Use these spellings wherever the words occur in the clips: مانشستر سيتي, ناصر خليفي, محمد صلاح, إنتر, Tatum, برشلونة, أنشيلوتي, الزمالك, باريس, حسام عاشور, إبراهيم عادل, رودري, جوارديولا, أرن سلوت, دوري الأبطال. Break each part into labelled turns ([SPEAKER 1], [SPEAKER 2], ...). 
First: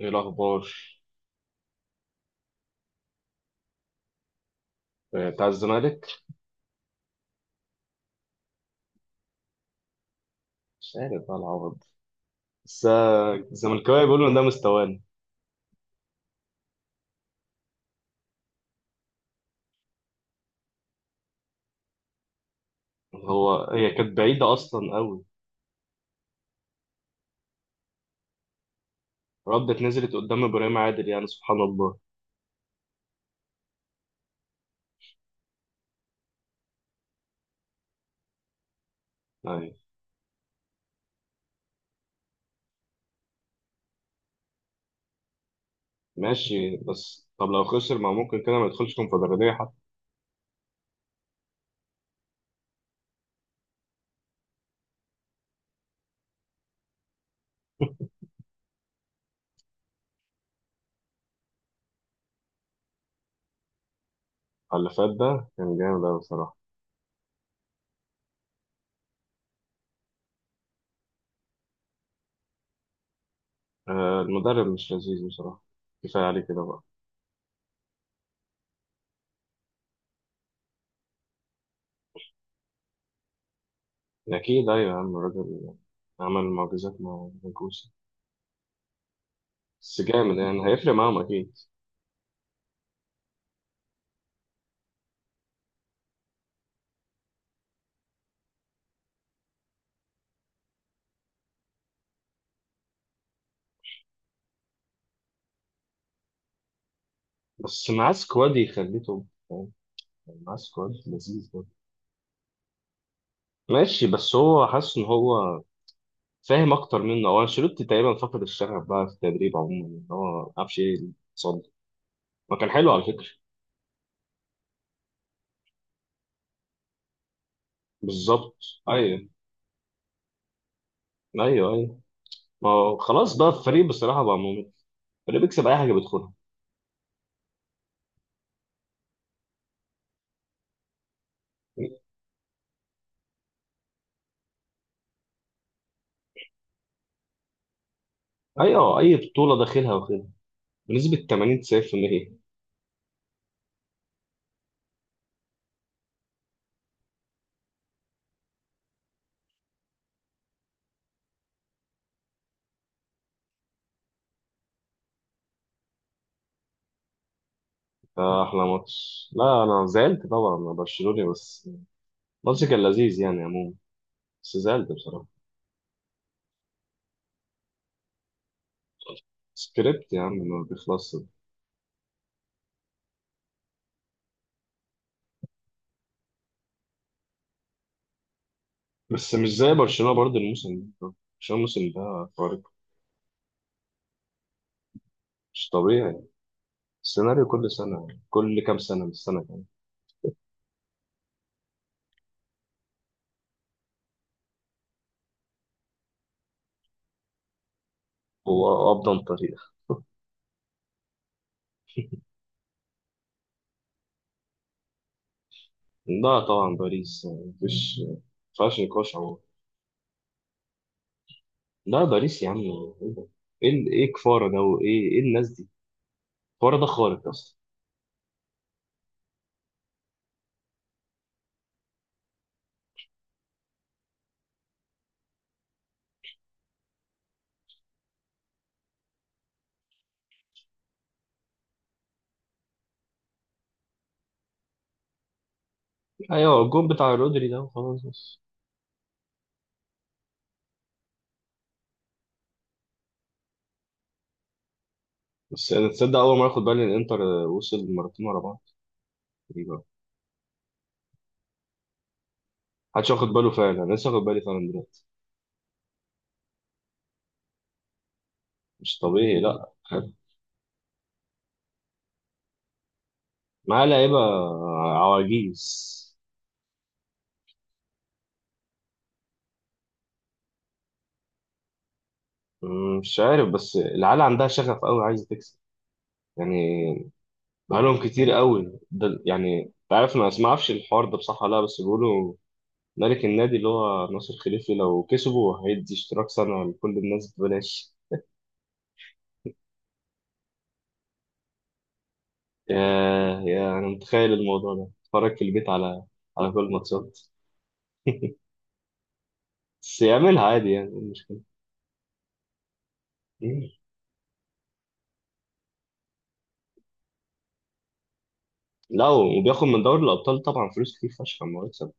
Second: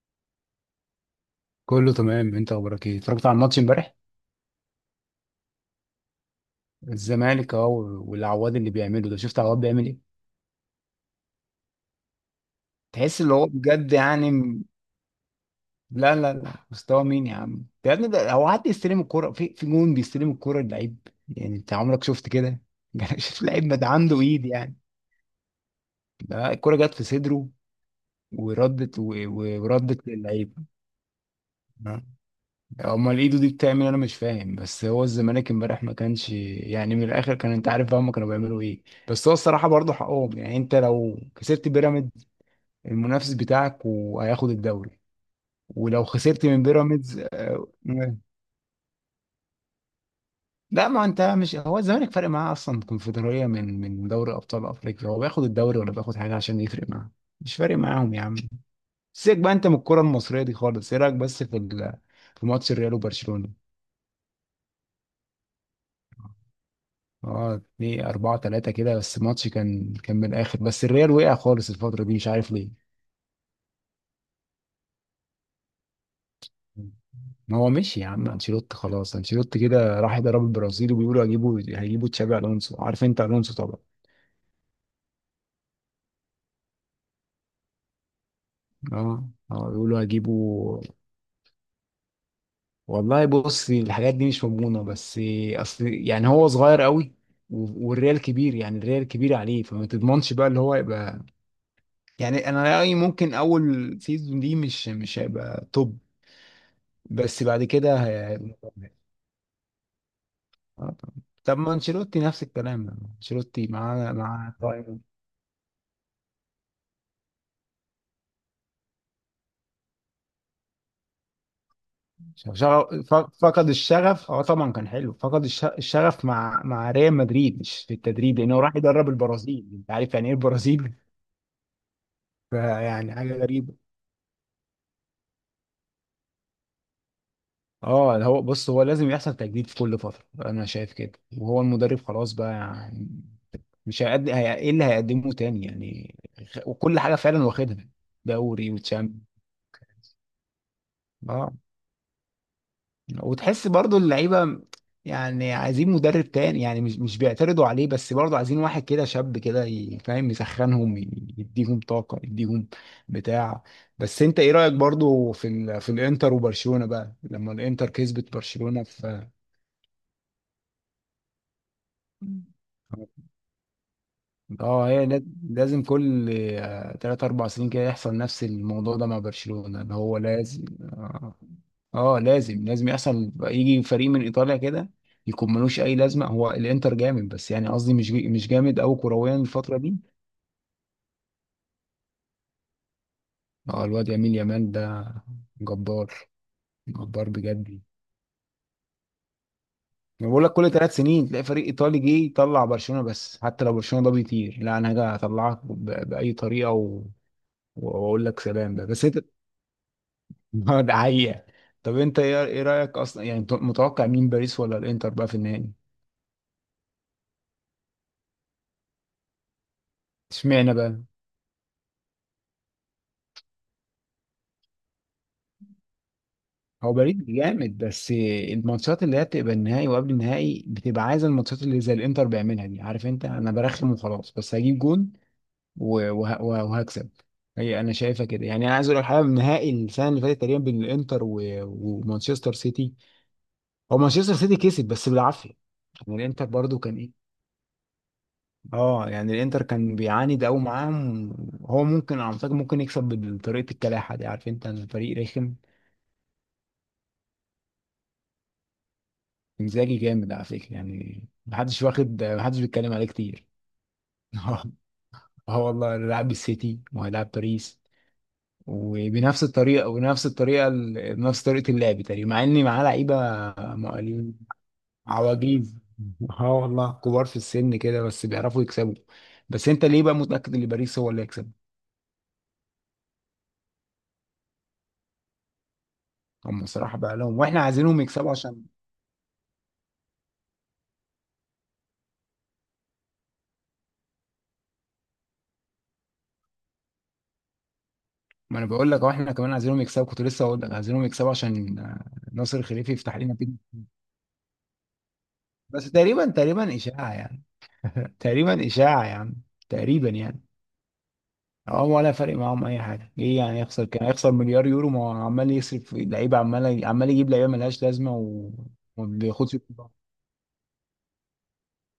[SPEAKER 1] ايه الاخبار؟
[SPEAKER 2] كله تمام، انت اخبارك ايه؟ اتفرجت على الماتش امبارح؟
[SPEAKER 1] آه، بتاع الزمالك.
[SPEAKER 2] الزمالك اهو، والعواد اللي بيعمله ده، شفت عواد بيعمل ايه؟
[SPEAKER 1] مش عارف بقى العوض. بس
[SPEAKER 2] تحس اللي هو بجد
[SPEAKER 1] الزملكاويه بيقولوا
[SPEAKER 2] يعني
[SPEAKER 1] ان ده مستواني.
[SPEAKER 2] لا لا لا، مستوى مين يا عم؟ ده يا ابني، ده هو حد يستلم الكرة في جون؟ بيستلم الكرة اللعيب، يعني انت عمرك شفت كده؟ شفت
[SPEAKER 1] هو
[SPEAKER 2] لعيب ما ده
[SPEAKER 1] هي كانت
[SPEAKER 2] عنده ايد
[SPEAKER 1] بعيده
[SPEAKER 2] يعني،
[SPEAKER 1] اصلا قوي.
[SPEAKER 2] ده الكرة جت في صدره وردت
[SPEAKER 1] ردت
[SPEAKER 2] وردت
[SPEAKER 1] نزلت قدام
[SPEAKER 2] للعيب.
[SPEAKER 1] ابراهيم عادل، يعني سبحان الله.
[SPEAKER 2] امال ايده دي بتعمل؟ انا مش فاهم. بس هو الزمالك امبارح ما كانش يعني من الاخر، كان انت عارف بقى هما كانوا بيعملوا ايه. بس هو الصراحه
[SPEAKER 1] يعني
[SPEAKER 2] برضه حقهم، يعني انت لو كسبت بيراميدز المنافس بتاعك وهياخد الدوري، ولو خسرت من
[SPEAKER 1] ماشي،
[SPEAKER 2] بيراميدز
[SPEAKER 1] بس طب لو خسر ما ممكن كده ما يدخلش كونفدراليه حتى.
[SPEAKER 2] لا، ما انت مش هو الزمالك فارق معاه اصلا كونفدراليه من دوري ابطال افريقيا، هو بياخد الدوري ولا بياخد حاجه عشان يفرق معاه؟ مش فارق معاهم يا عم. سيبك بقى انت من الكره المصريه دي خالص. ايه رايك بس في في ماتش الريال وبرشلونه؟
[SPEAKER 1] اللي فات ده كان جامد قوي بصراحه.
[SPEAKER 2] اه، اتنين أربعة تلاتة كده، بس الماتش كان من الآخر، بس الريال وقع خالص الفترة دي، مش عارف ليه.
[SPEAKER 1] آه، المدرب مش لذيذ بصراحه، كفايه عليه كده بقى.
[SPEAKER 2] ما هو مشي يا عم أنشيلوتي، خلاص أنشيلوتي كده راح يدرب البرازيل، وبيقولوا هيجيبوا تشابي ألونسو، عارف أنت ألونسو طبعا.
[SPEAKER 1] اكيد، ايوه يا عم الراجل. عمل معجزات مع الجوسي.
[SPEAKER 2] اه اه،
[SPEAKER 1] بس
[SPEAKER 2] بيقولوا
[SPEAKER 1] جامد، يعني
[SPEAKER 2] هيجيبوا.
[SPEAKER 1] هيفرق معاهم اكيد.
[SPEAKER 2] والله بص الحاجات دي مش مضمونة، بس أصل يعني هو صغير قوي، والريال كبير، يعني الريال كبير عليه، فما تضمنش بقى اللي هو يبقى، يعني أنا رأيي ممكن أول سيزون دي مش هيبقى توب، بس بعد
[SPEAKER 1] بس
[SPEAKER 2] كده
[SPEAKER 1] معاه سكواد يخليه توب، مع سكواد
[SPEAKER 2] آه، طب
[SPEAKER 1] لذيذ
[SPEAKER 2] طب
[SPEAKER 1] برضه.
[SPEAKER 2] ما انشيلوتي نفس الكلام يعني. انشيلوتي
[SPEAKER 1] ماشي،
[SPEAKER 2] مع
[SPEAKER 1] بس
[SPEAKER 2] مع
[SPEAKER 1] هو حاسس
[SPEAKER 2] طيب.
[SPEAKER 1] ان هو فاهم اكتر منه. هو انشيلوتي تقريبا فقد الشغف بقى في التدريب عموما، ان هو ما عرفش ايه اللي حصل له. ما كان حلو
[SPEAKER 2] شغف،
[SPEAKER 1] على فكره.
[SPEAKER 2] فقد الشغف، اه طبعا كان حلو. فقد الشغف مع ريال مدريد، مش في التدريب،
[SPEAKER 1] بالظبط.
[SPEAKER 2] لانه راح يدرب
[SPEAKER 1] ايوه.
[SPEAKER 2] البرازيل، انت عارف يعني ايه البرازيل.
[SPEAKER 1] ايوه ايوه. ما هو
[SPEAKER 2] فيعني حاجه
[SPEAKER 1] خلاص بقى
[SPEAKER 2] غريبه.
[SPEAKER 1] الفريق بصراحه بقى ممل. الفريق بيكسب اي حاجه بيدخلها.
[SPEAKER 2] اه، ده هو بص هو لازم يحصل تجديد في كل فتره، انا شايف كده، وهو المدرب خلاص بقى يعني، مش هيقدم. ايه اللي هيقدمه تاني يعني؟ وكل حاجه فعلا واخدها، دوري
[SPEAKER 1] ايوه، اي
[SPEAKER 2] وتشامبيونز.
[SPEAKER 1] بطوله داخلها واخدها، بنسبه
[SPEAKER 2] اه.
[SPEAKER 1] 80 90%.
[SPEAKER 2] وتحس برضو اللعيبه يعني عايزين مدرب تاني، يعني مش بيعترضوا عليه، بس برضو عايزين واحد كده شاب كده فاهم يسخنهم، يديهم طاقه، يديهم بتاع. بس انت ايه رايك برضو في في الانتر وبرشلونه بقى لما الانتر كسبت
[SPEAKER 1] ده احلى
[SPEAKER 2] برشلونه
[SPEAKER 1] ماتش. لا انا زعلت طبعا، انا برشلوني. بس الماتش كان لذيذ
[SPEAKER 2] في.
[SPEAKER 1] يعني عموما، بس
[SPEAKER 2] اه
[SPEAKER 1] زعلت
[SPEAKER 2] هي لا-
[SPEAKER 1] بصراحه.
[SPEAKER 2] لازم كل آه، تلات أربع سنين كده يحصل نفس الموضوع ده مع برشلونة، اللي
[SPEAKER 1] سكريبت
[SPEAKER 2] هو
[SPEAKER 1] يا عم
[SPEAKER 2] لازم
[SPEAKER 1] ما بيخلصش.
[SPEAKER 2] اه، آه، لازم لازم يحصل يجي فريق من إيطاليا كده يكون ملوش أي لازمة. هو الإنتر جامد، بس يعني قصدي مش جامد أوي
[SPEAKER 1] بس
[SPEAKER 2] كرويا
[SPEAKER 1] مش زي
[SPEAKER 2] الفترة دي.
[SPEAKER 1] برشلونة برضه الموسم ده. برشلونة الموسم ده خارق،
[SPEAKER 2] اه الواد يمين يامال ده
[SPEAKER 1] مش
[SPEAKER 2] جبار،
[SPEAKER 1] طبيعي.
[SPEAKER 2] جبار
[SPEAKER 1] السيناريو كل
[SPEAKER 2] بجد.
[SPEAKER 1] سنة، كل كام سنة من السنة يعني.
[SPEAKER 2] انا بقول لك كل ثلاث سنين تلاقي فريق ايطالي جه يطلع برشلونه، بس حتى لو برشلونه ده بيطير، لا انا هاجي اطلعك باي طريقه واقول لك سلام بقى،
[SPEAKER 1] هو
[SPEAKER 2] بس
[SPEAKER 1] أفضل
[SPEAKER 2] انت
[SPEAKER 1] طريق.
[SPEAKER 2] ده حقيقة. طب انت ايه رأيك اصلا، يعني انت متوقع مين، باريس ولا الانتر بقى في النهائي؟
[SPEAKER 1] لا طبعا باريس، يعني مفيش، مفيهاش نقاش عموما.
[SPEAKER 2] اشمعنى بقى؟
[SPEAKER 1] لا باريس يا عم، ايه ده؟ ايه كفارة ده، وايه الناس دي. كفارة ده
[SPEAKER 2] هو باريس
[SPEAKER 1] خارق اصلا.
[SPEAKER 2] جامد، بس الماتشات اللي هي بتبقى النهائي وقبل النهائي بتبقى عايزة الماتشات اللي زي الانتر بيعملها دي، عارف انت، انا برخم وخلاص بس هجيب جون وهكسب، هي انا شايفها كده يعني. انا عايز اقول لك حاجه، النهائي السنه اللي فاتت تقريبا بين الانتر ومانشستر سيتي، هو مانشستر سيتي كسب بس بالعافيه، يعني الانتر
[SPEAKER 1] ايوه،
[SPEAKER 2] برضو
[SPEAKER 1] الجون
[SPEAKER 2] كان ايه.
[SPEAKER 1] بتاع رودري ده وخلاص بس.
[SPEAKER 2] اه يعني الانتر كان بيعاند قوي معاهم، هو ممكن على فكره، ممكن يكسب بطريقه الكلاحه دي، عارف انت، الفريق رخم.
[SPEAKER 1] بس انا تصدق اول مرة اخد بالي ان انتر وصل مرتين ورا بعض. غريبة.
[SPEAKER 2] انزاجي جامد على فكره، يعني محدش واخد، محدش بيتكلم عليه
[SPEAKER 1] محدش واخد
[SPEAKER 2] كتير.
[SPEAKER 1] باله فعلا، انا لسه واخد بالي
[SPEAKER 2] اه،
[SPEAKER 1] فعلا دلوقتي.
[SPEAKER 2] آه والله لاعب السيتي وهيلاعب باريس
[SPEAKER 1] مش طبيعي،
[SPEAKER 2] وبنفس
[SPEAKER 1] لا.
[SPEAKER 2] الطريقه، وبنفس الطريقه نفس طريقه اللعب تقريبا، مع ان معاه لعيبه
[SPEAKER 1] معاه لعيبة
[SPEAKER 2] مقاولين،
[SPEAKER 1] عواجيز.
[SPEAKER 2] عواجيز. اه والله كبار في السن كده، بس بيعرفوا يكسبوا. بس انت ليه بقى متاكد ان باريس هو اللي هيكسب؟
[SPEAKER 1] مش عارف، بس العيال عندها شغف قوي عايزة تكسب
[SPEAKER 2] هم الصراحه
[SPEAKER 1] يعني.
[SPEAKER 2] بقى لهم، واحنا عايزينهم
[SPEAKER 1] بقالهم كتير
[SPEAKER 2] يكسبوا عشان،
[SPEAKER 1] قوي ده يعني، انت عارف، ما اعرفش الحوار ده بصح ولا لا، بس بيقولوا ملك النادي اللي هو ناصر خليفي لو كسبوا هيدي اشتراك سنة لكل الناس ببلاش.
[SPEAKER 2] ما انا بقول لك اهو، احنا كمان عايزينهم يكسبوا، كنت لسه اقول لك عايزينهم يكسبوا عشان آه، ناصر
[SPEAKER 1] يا
[SPEAKER 2] الخليفي يفتح لنا كده.
[SPEAKER 1] يا انا متخيل الموضوع ده، اتفرج في البيت
[SPEAKER 2] بس
[SPEAKER 1] على
[SPEAKER 2] تقريبا
[SPEAKER 1] على كل
[SPEAKER 2] تقريبا اشاعه
[SPEAKER 1] الماتشات.
[SPEAKER 2] يعني. تقريبا اشاعه يعني،
[SPEAKER 1] بس
[SPEAKER 2] تقريبا
[SPEAKER 1] يعملها
[SPEAKER 2] يعني.
[SPEAKER 1] عادي، يعني إيه المشكلة؟
[SPEAKER 2] اه ولا فارق معاهم اي حاجه، ايه يعني
[SPEAKER 1] مم.
[SPEAKER 2] يخسر؟ كان هيخسر مليار يورو، ما هو عمال يصرف في لعيبه، عمال عمال يجيب لعيبه ملهاش لازمه
[SPEAKER 1] لا،
[SPEAKER 2] وما بياخدش
[SPEAKER 1] وبياخد من
[SPEAKER 2] بطولات.
[SPEAKER 1] دوري الأبطال طبعا فلوس كتير فشخ أما يكسب.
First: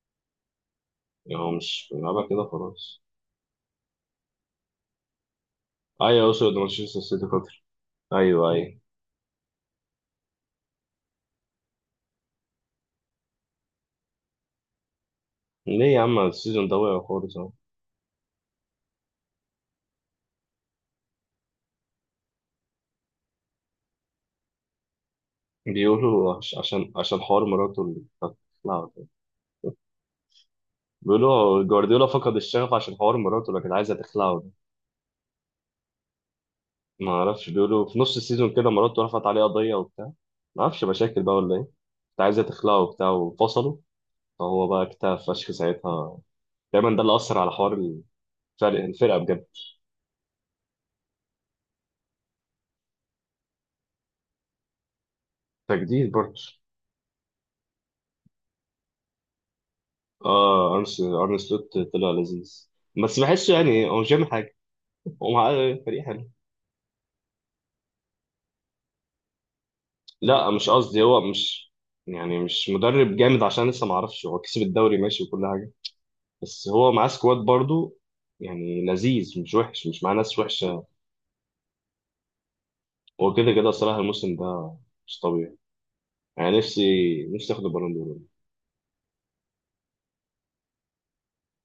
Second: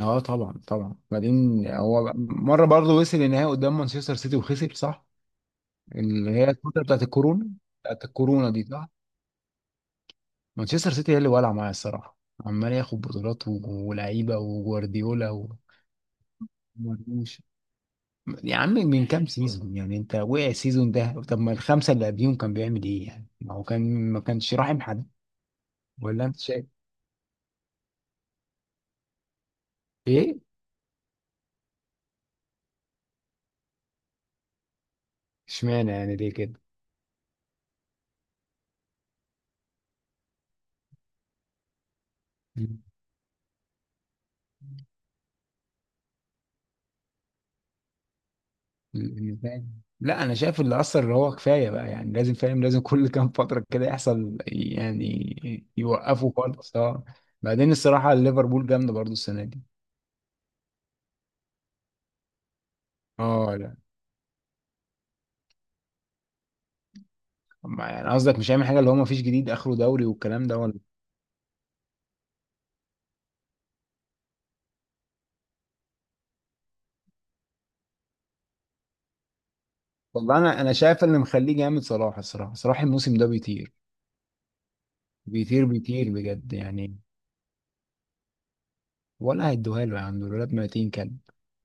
[SPEAKER 2] اه طبعا طبعا.
[SPEAKER 1] يعني هو
[SPEAKER 2] بعدين
[SPEAKER 1] مش
[SPEAKER 2] هو
[SPEAKER 1] بيلعبها كده
[SPEAKER 2] مره برضه
[SPEAKER 1] خلاص.
[SPEAKER 2] وصل النهائي قدام مانشستر سيتي وخسر، صح؟
[SPEAKER 1] ايوه،
[SPEAKER 2] اللي هي
[SPEAKER 1] اقصد
[SPEAKER 2] الفتره
[SPEAKER 1] مانشستر
[SPEAKER 2] بتاعت
[SPEAKER 1] سيتي
[SPEAKER 2] الكورونا،
[SPEAKER 1] خاطر.
[SPEAKER 2] بتاعت
[SPEAKER 1] ايوه
[SPEAKER 2] الكورونا دي،
[SPEAKER 1] ايوه.
[SPEAKER 2] صح. مانشستر سيتي هي اللي والعه معايا الصراحه، عمال ياخد بطولات ولعيبه وجوارديولا
[SPEAKER 1] ليه يا عم السيزون ده وقع
[SPEAKER 2] ومرموش.
[SPEAKER 1] خالص اهو؟
[SPEAKER 2] يا عم من كام سيزون يعني انت؟ وقع السيزون ده، طب ما الخمسه اللي قبليهم كان بيعمل ايه يعني؟ ما هو كان ما كانش راحم حد، ولا
[SPEAKER 1] بيقولوا
[SPEAKER 2] انت
[SPEAKER 1] عش-
[SPEAKER 2] شايف
[SPEAKER 1] عشان عشان حوار مراته اللي كانت تخلعه ده.
[SPEAKER 2] ايه؟
[SPEAKER 1] بيقولوا جوارديولا فقد الشغف عشان حوار مراته اللي كانت عايزه تخلعه ده.
[SPEAKER 2] اشمعنى يعني، ليه كده؟
[SPEAKER 1] ما اعرفش، بيقولوا في نص السيزون كده مراته رفعت عليه قضيه وبتاع. ما اعرفش مشاكل بقى ولا ايه كانت. عايزه تخلعه
[SPEAKER 2] مم.
[SPEAKER 1] وبتاع وفصلوا. فهو بقى اكتئب فشخ ساعتها. دايما ده اللي اثر على حوار الفرق، الفرقه
[SPEAKER 2] مم.
[SPEAKER 1] بجد.
[SPEAKER 2] فاهم. لا انا شايف اللي اثر اللي هو كفايه بقى يعني لازم فاهم، لازم كل كام فتره كده يحصل يعني
[SPEAKER 1] تجديد
[SPEAKER 2] يوقفوا
[SPEAKER 1] برضه.
[SPEAKER 2] خالص، اه. بعدين الصراحه ليفربول جامده برضو السنه دي.
[SPEAKER 1] اه، أرن سلوت طلع لذيذ. بس بحسه
[SPEAKER 2] اه لا،
[SPEAKER 1] يعني هو مش بيعمل حاجه. هو معاه فريق حلو.
[SPEAKER 2] ما يعني قصدك مش هيعمل حاجه اللي هو ما فيش جديد، اخره دوري والكلام
[SPEAKER 1] لا
[SPEAKER 2] ده
[SPEAKER 1] مش
[SPEAKER 2] ولا؟
[SPEAKER 1] قصدي هو مش، يعني مش مدرب جامد عشان لسه ما اعرفش، هو كسب الدوري ماشي وكل حاجه، بس هو معاه سكواد برضو، يعني لذيذ مش وحش، مش معاه ناس
[SPEAKER 2] والله انا، انا
[SPEAKER 1] وحشه.
[SPEAKER 2] شايف اللي مخليه جامد صلاح الصراحه، صلاح الموسم ده
[SPEAKER 1] هو كده كده
[SPEAKER 2] بيطير،
[SPEAKER 1] صراحه الموسم ده مش طبيعي.
[SPEAKER 2] بيطير بيطير بجد
[SPEAKER 1] يعني نفسي
[SPEAKER 2] يعني.
[SPEAKER 1] نفسي اخد البالون دور.
[SPEAKER 2] ولا هيدوها له يا عم؟ الولاد ميتين كلب.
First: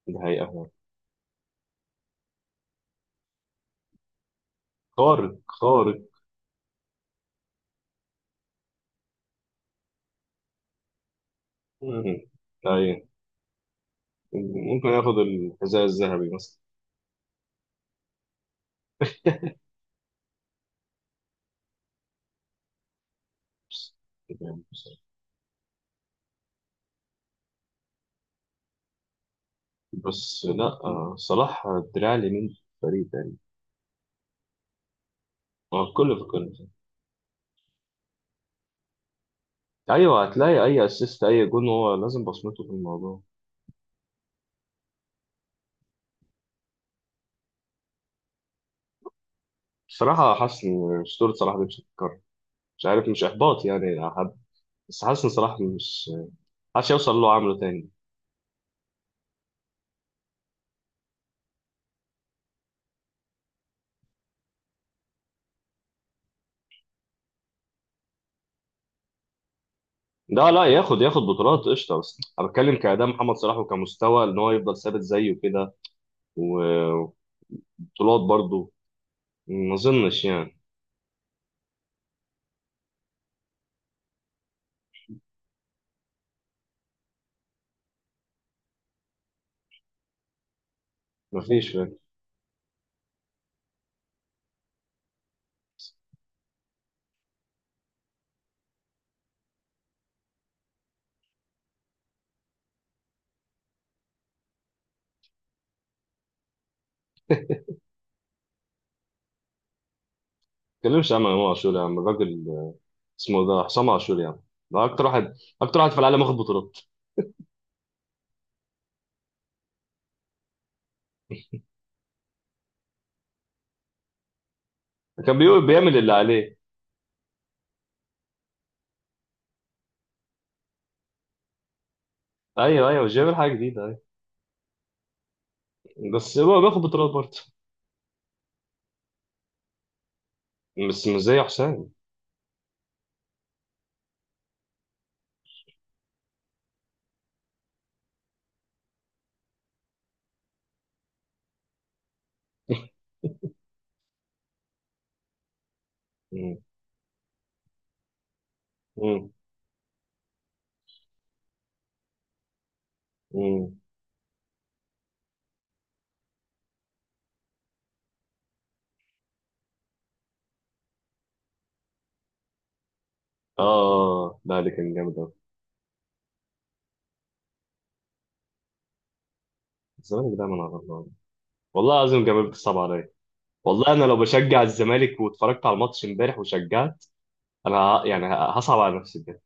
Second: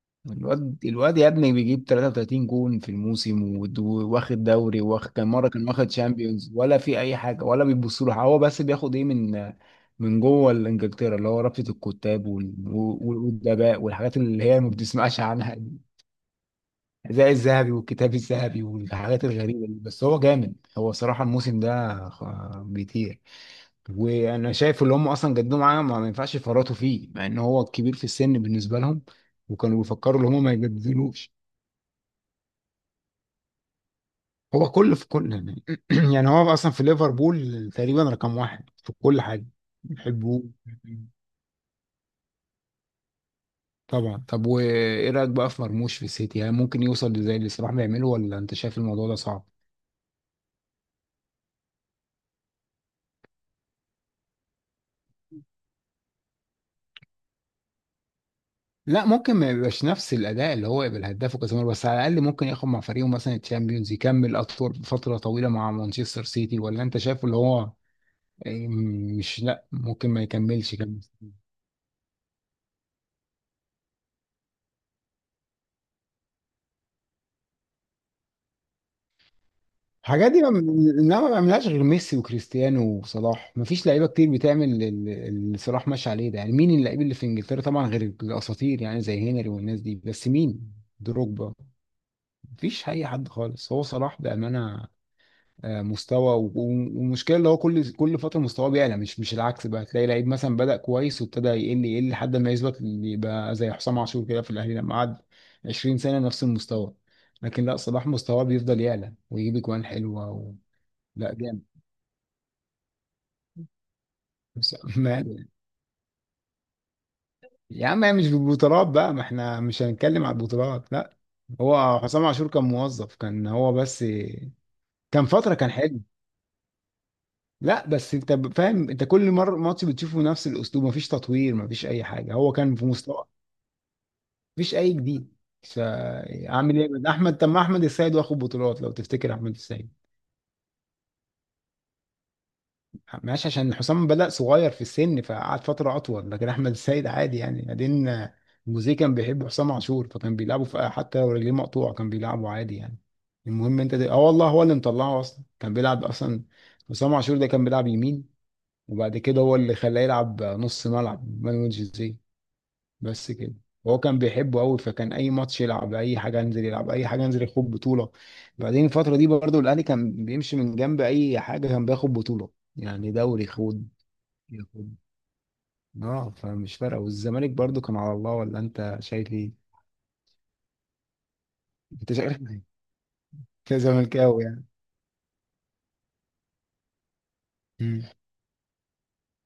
[SPEAKER 1] ده حقيقه.
[SPEAKER 2] الواد، الواد يا ابني بيجيب 33 جون في الموسم، واخد دوري، واخد كان
[SPEAKER 1] خارق
[SPEAKER 2] مره كان واخد
[SPEAKER 1] خارق.
[SPEAKER 2] شامبيونز، ولا في اي حاجه ولا بيبصوا له. هو بس بياخد ايه من، من جوه الانجلترا اللي هو رابطه
[SPEAKER 1] مم.
[SPEAKER 2] الكتاب
[SPEAKER 1] ايوه.
[SPEAKER 2] والادباء والحاجات اللي هي ما
[SPEAKER 1] ممكن ياخد
[SPEAKER 2] بتسمعش عنها.
[SPEAKER 1] الحذاء الذهبي مثلا.
[SPEAKER 2] زي الذهبي والكتاب الذهبي والحاجات الغريبة دي. بس هو جامد، هو صراحة الموسم ده بيطير. وانا شايف اللي هم اصلا جددوا معاه، ما ينفعش يفرطوا فيه، مع ان هو كبير في السن بالنسبة لهم، وكانوا بيفكروا ان هم
[SPEAKER 1] بس
[SPEAKER 2] ما
[SPEAKER 1] لا،
[SPEAKER 2] يجددوش.
[SPEAKER 1] صلاح الدراع اليمين، فريق تقريبا.
[SPEAKER 2] هو كل في كل يعني.
[SPEAKER 1] اه كله في
[SPEAKER 2] يعني
[SPEAKER 1] كله.
[SPEAKER 2] هو اصلا في ليفربول تقريبا رقم واحد في كل حاجة،
[SPEAKER 1] ايوه،
[SPEAKER 2] بيحبوه.
[SPEAKER 1] هتلاقي اي اسيست اي جون هو لازم بصمته في الموضوع.
[SPEAKER 2] طبعا. طب وايه رايك بقى في مرموش في السيتي؟ هل ممكن يوصل زي اللي صلاح بيعمله، ولا انت شايف الموضوع ده صعب؟
[SPEAKER 1] بصراحه حاسس ان اسطوره صلاح دي مش هتتكرر. مش عارف، مش احباط يعني حد، بس حاسس ان صلاح مش حاسس يوصل اللي هو عامله تاني.
[SPEAKER 2] لا ممكن ما يبقاش نفس الاداء اللي هو يبقى الهداف وكذا مره، بس على الاقل ممكن ياخد مع فريقه مثلا الشامبيونز، يكمل اطول فتره طويله مع مانشستر سيتي، ولا انت شايفه اللي هو إيه، مش لا ممكن ما
[SPEAKER 1] ده لا
[SPEAKER 2] يكملش كمان.
[SPEAKER 1] ياخد ياخد بطولات قشطه، بس انا بتكلم كاداء محمد صلاح وكمستوى ان هو يفضل ثابت زيه كده، و- وبطولات برضه. ما اظنش
[SPEAKER 2] الحاجات دي ما
[SPEAKER 1] يعني.
[SPEAKER 2] انما ما بيعملهاش غير ميسي وكريستيانو وصلاح، ما فيش لعيبه كتير بتعمل اللي صلاح ماشي عليه ده، يعني مين اللعيب اللي في انجلترا طبعا غير الاساطير يعني زي هنري والناس دي، بس مين؟
[SPEAKER 1] ما
[SPEAKER 2] دروجبا.
[SPEAKER 1] فيش، فاهم؟ ما
[SPEAKER 2] مفيش اي حد خالص، هو صلاح بامانه آه، مستوى والمشكله اللي هو كل فتره مستواه بيعلى، مش العكس بقى، تلاقي لعيب مثلا بدأ كويس وابتدى يقل يقل لحد ما يثبت اللي يبقى زي حسام عاشور كده في الاهلي لما قعد 20 سنه نفس المستوى. لكن لا، صلاح مستواه بيفضل يعلى ويجيب اجوان حلوه
[SPEAKER 1] تتكلمش عن
[SPEAKER 2] لا
[SPEAKER 1] امام
[SPEAKER 2] جامد
[SPEAKER 1] عاشور يا عم الراجل، اسمه ده حسام عاشور يا عم.
[SPEAKER 2] بس.
[SPEAKER 1] ده اكتر
[SPEAKER 2] ما...
[SPEAKER 1] واحد، اكتر واحد في العالم واخد بطولات.
[SPEAKER 2] يا عم هي مش بالبطولات بقى، ما احنا مش هنتكلم على البطولات لا. هو حسام عاشور كان موظف، كان هو بس، كان
[SPEAKER 1] كان
[SPEAKER 2] فتره
[SPEAKER 1] بيقول-
[SPEAKER 2] كان
[SPEAKER 1] بيعمل
[SPEAKER 2] حلو.
[SPEAKER 1] اللي عليه.
[SPEAKER 2] لا بس انت فاهم، انت كل مره ماتش بتشوفه نفس الاسلوب، مفيش تطوير مفيش اي حاجه، هو كان في
[SPEAKER 1] ايوه ايوه، مش
[SPEAKER 2] مستوى،
[SPEAKER 1] بيعمل حاجه جديده.
[SPEAKER 2] مفيش اي جديد.
[SPEAKER 1] بس هو
[SPEAKER 2] فاعمل
[SPEAKER 1] باخد
[SPEAKER 2] ايه؟ ده
[SPEAKER 1] بطولات برضه،
[SPEAKER 2] احمد، طب ما احمد السيد واخد بطولات لو تفتكر احمد السيد.
[SPEAKER 1] بس مش زي حسام.
[SPEAKER 2] ماشي عشان حسام بدأ صغير في السن فقعد فتره اطول، لكن احمد السيد عادي يعني. بعدين آه، جوزيه كان بيحب حسام عاشور، فكان بيلعبه في حتى لو رجليه مقطوعه كان بيلعبه عادي يعني. المهم انت اه والله هو اللي مطلعه اصلا، كان بيلعب اصلا
[SPEAKER 1] مم.
[SPEAKER 2] حسام عاشور ده كان بيلعب يمين، وبعد
[SPEAKER 1] مم.
[SPEAKER 2] كده هو اللي خلاه يلعب نص ملعب مانويل جوزيه. بس كده.
[SPEAKER 1] مم.
[SPEAKER 2] هو كان بيحبه قوي، فكان اي ماتش يلعب اي حاجه انزل، يلعب اي حاجه انزل، ياخد بطوله. بعدين الفتره دي برضو الاهلي كان بيمشي من جنب اي حاجه كان بياخد بطوله، يعني دوري خد،
[SPEAKER 1] اه، لا ده كان
[SPEAKER 2] ياخد.
[SPEAKER 1] جامد قوي.
[SPEAKER 2] اه فمش فارقه. والزمالك برضو كان على الله، ولا انت شايف ايه؟
[SPEAKER 1] الزمالك دايما على الله. والله
[SPEAKER 2] انت
[SPEAKER 1] العظيم
[SPEAKER 2] شايف
[SPEAKER 1] جمال
[SPEAKER 2] ايه؟
[SPEAKER 1] بتصعب عليا.
[SPEAKER 2] انت
[SPEAKER 1] والله انا لو
[SPEAKER 2] زملكاوي
[SPEAKER 1] بشجع
[SPEAKER 2] يعني؟
[SPEAKER 1] الزمالك واتفرجت على الماتش امبارح وشجعت، انا
[SPEAKER 2] مم.
[SPEAKER 1] ه- يعني ه- هصعب على نفسي بجد.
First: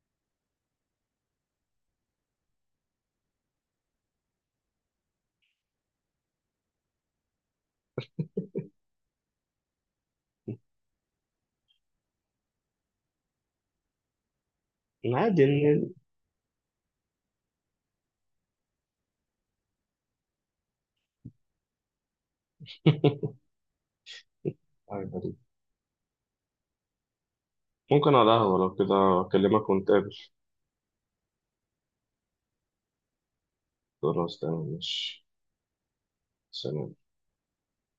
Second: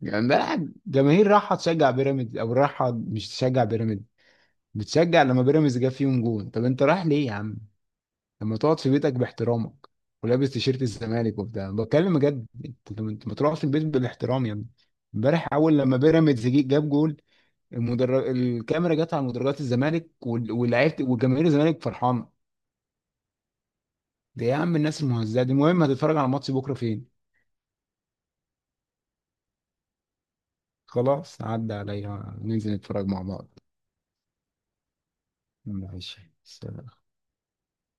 [SPEAKER 2] يعني ده جماهير رايحه تشجع بيراميدز او رايحه مش تشجع بيراميدز، بتشجع لما بيراميدز جاب فيهم جون. طب انت رايح ليه يا عم؟ لما تقعد في بيتك باحترامك، ولابس تيشيرت الزمالك وبتاع، بتكلم بجد، انت انت ما تقعد في البيت بالاحترام يا ابني.
[SPEAKER 1] عادي
[SPEAKER 2] امبارح اول
[SPEAKER 1] إن-.
[SPEAKER 2] لما بيراميدز جاب جول، الكاميرا جت على مدرجات الزمالك واللعيبه، وجماهير الزمالك فرحانه. ده يا عم الناس
[SPEAKER 1] حاجة غريبة.
[SPEAKER 2] المهزأه دي. المهم هتتفرج على الماتش بكره فين؟
[SPEAKER 1] ممكن على القهوة، لو كده اكلمك ونتقابل.
[SPEAKER 2] خلاص عدى عليا ننزل نتفرج مع بعض.
[SPEAKER 1] خلاص تمام، ماشي.
[SPEAKER 2] ماشي، سلام.
[SPEAKER 1] سلام.